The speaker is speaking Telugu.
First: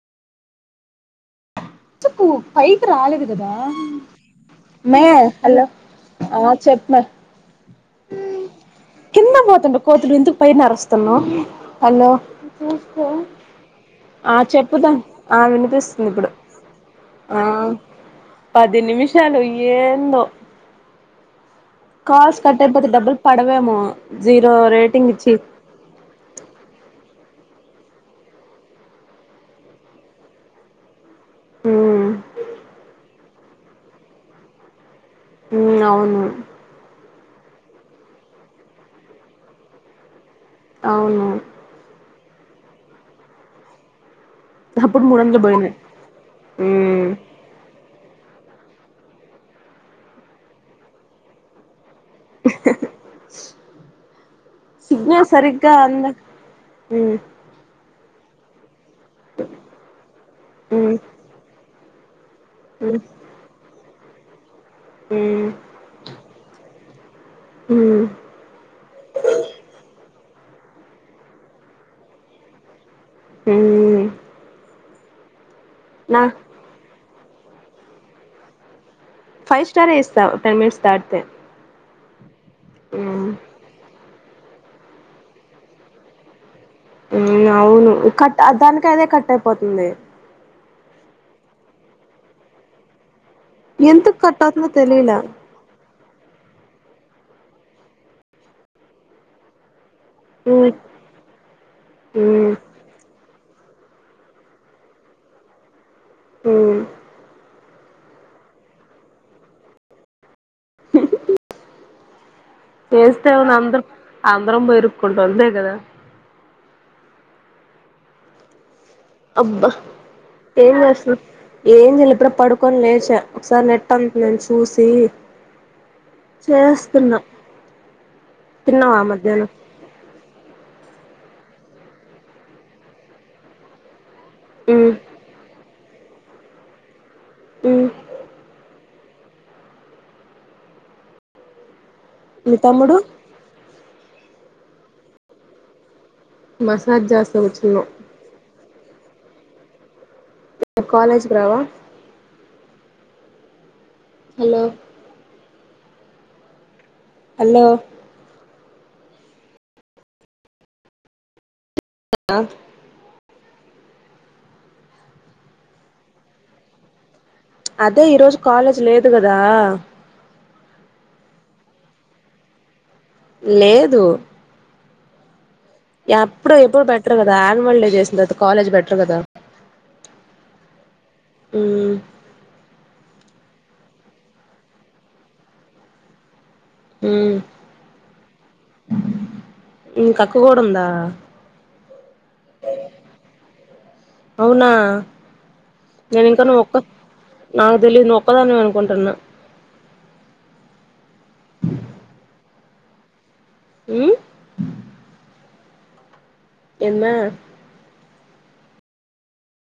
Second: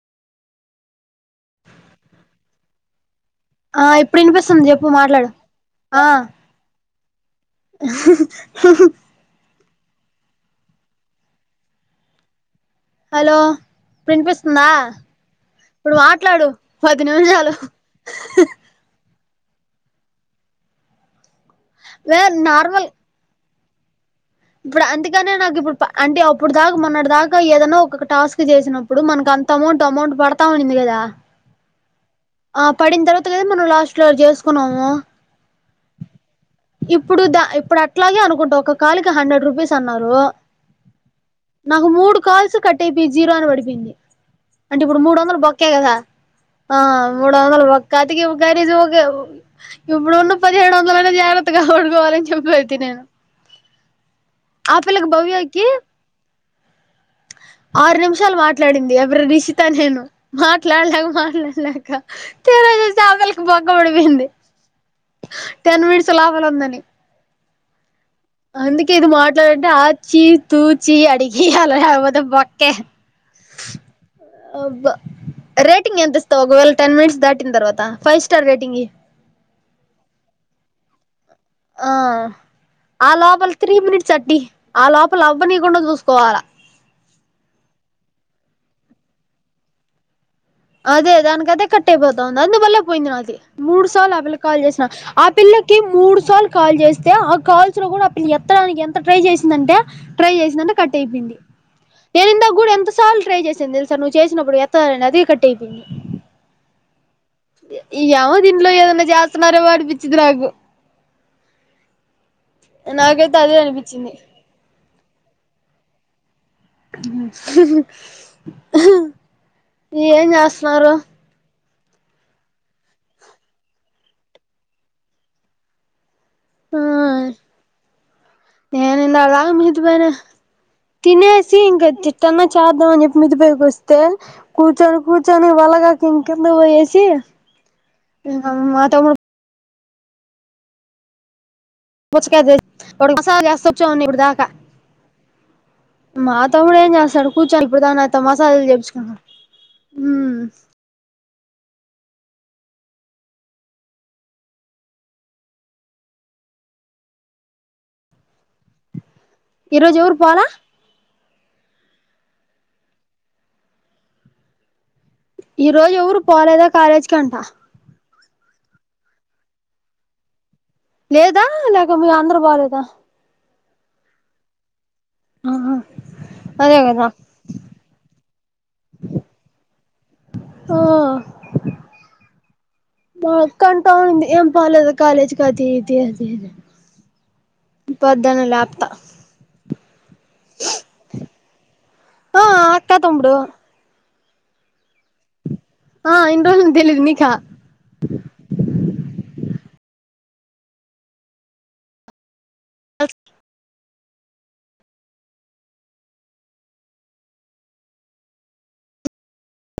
చకు పైకి రాలేదు కదా ఆ ఇప్పుడు వినిపిస్తుంది చెప్పు మే మాట్లాడు హలో ఆ చెప్ప మీ కింద పోతుంటే కోతులు ఇంత పై నరుస్తున్నా అలో హలో వినిపిస్తుందా చెప్పుదాం ఆ ఇప్పుడు వినిపిస్తుంది మాట్లాడు పదినిమిషాలు హు హు షాలు ఏందో వే కాల్స్ కట్ట నార్మల్ అయిపోతే డబ్బులు పడ డవేమో ఇప్పుడు అందుకనే నాకు ఇప్పుడు అంటే అప్పుడు దాకా మొన్నటి దాకా ఏదో ఒక టాస్క్ చేసినప్పుడు మనకు అంత అమౌంట్ అమౌంట్ పడతా ఉన్నింది కదా ఉమ్ ఆ పడిన తర్వాత కదా మనం లాస్ట్ లో చేసుకున్నాము ఊ అవును ఇప్పుడు దా ఇప్పుడు అట్లాగే అనుకుంటా ఒక కాల్ కి హండ్రెడ్ రూపీస్ అన్నారు అవును నాకు మూడు కాల్స్ కట్ అయిపోయి జీరో అని పడిపిపోయింది అంటే ఇప్పుడు మూడు వందలు బొక్కా కదా ఆ ఉమ్ [unintelligible] ఇప్పుడున్న పదిహేడు వందలన్న జాగ్రత్తగావదు [unintelligible] నేను ఆ పిల్లకి సిగ్నల్ భవ్యకి సరిగ్గా అంద ఉమ్ శాలు మాట్లాడింది ప్రీనిశిత నేను ఉమ్ మాట్లాడలేక మాట్లాడలేక ఉమ్ [unintelligible] సర్ వాళ్ళకి బొక్క పడిం పోయింది ఉమ్ టెన్ మినిట్స్ లోపల ఉందని హు అందుకే ఏదో మాట్లాడంటే ఆ చీ తూ చీ అడిగేయాలా లేకపోతే బొక్కే హూ అబ్బా రేటింగ్ ఎంత ఇస్తావు ఒకవేళ టెన్ మినిట్స్ దాట్ తర్వాత five star rating five star ఇస్తా టెన్ మినిట్స్ దాటితే ఆ ఆ లోపాల త్రీ మినిట్స్ సట్టి ఆ లోపల అవ్వనీకుండా చూసుకోవాలా హుమ్ అవును కట్ దానికి అదే కట్ అయిపోతుంది అదే దానికి కదే కట్టేపోతంది అందు వల్లే పోయింది అది మూడు సార్లు ఎందుకు ఆ పిల్ల కట్ కాల్ అవుతుందో చేసిన తెలియలే ఆ పిల్లకి మూడు సార్లు కాల్ చేస్తే ఆ కాల్స్ లో కూడా ఆ పి ఎత్తడానికి ఎంత ట్రై చేసిందంటే ట్రై చేసిందంట కట్ అయిపోయింది. నేను ఇందాక కూడా ఎంత సార్లు ట్రై చేసి న తెలుసా నువ్వు చేసినప్పుడు ఎత్తడానికి అదే క ట్టే అయిపోయిం మ్ ఇయ ఏమో దీంట్లో ఏదైన్నా చేత్తన్నారో అనిపించిది నాకు హు హుమ్ చేేస్తే నాకైతే ఏం ఉంది అదే అందర్ అనిపించింది అందరం పోయి ఇరు కుంటం అంతే కదా హూ హ అబ్బా ఏం చేస్ ఏం చేయలే ఇప్పుడు పడుకొని లేచా ఒకసారి నెట్ ఆన్ చేసి చూసి ఆ చేస్తున్నా తిన్నావా నేను ఇందాక మధ్యాహ్నం దాకా మీతో పైన తినేసి ఇంకా చిట్టన్నా చేద్దాం అని చెప్పి మిద్దె పైకి వస్తే కూచోని కూచోని వల్ల గాక్ మ్ కిందకు పోయేసి ఇంగ మాత్ తమ్ముడు పుచ్చకాయ తే మీ తమ్ముడు వాడు మసాజ్ చేస్తా కూచ్చొని ఇప్పడి దా క మా తమ్ముడే ఏం మసాజ్ చేస్తడు చేస్తా కూచోని ఇప్పడి కూర్చున్నాం దాకా నాతో మాసాజ్లు చేపించుకున్నడు. హ్మ్ నిన్న కాలేజ్ రావా హలో హలో ఈరోజు ఎవరు పోల కన్నా ఈ రోజు ఎవరు పోలేదా కాలేజ్ కి అంట అదే ఈరోజు కాలేజ్ లేదు గదా లేదా లేక మీ అందరు పోలేదా లేదు ఆహా ఎప్పుడు ఎప్పుడు పెట్రూ కదా ఆన్వల్ డే చేసిన తర్వాత కాలేజ్ పెట్రూ కదా ఆ హ్మ్ మా అక్క అంటా వుంది ఏం పోలేదు కాలేజ్ అది ఇది అని మ్మ్ పొద్దున లేప్తా నీక్ అక్క కూడా ఉందా ఆ అక్క, తమ్ముడు అవునా ఆ నేను ఇంకా ఇన్ని నువ్ రోజులు ఒక్క తెలీదు నీకా నాక్ తెలీదు నువు ఒక్కదానివే కొంటున్న స్ే హ్మ్ ఎమ్మా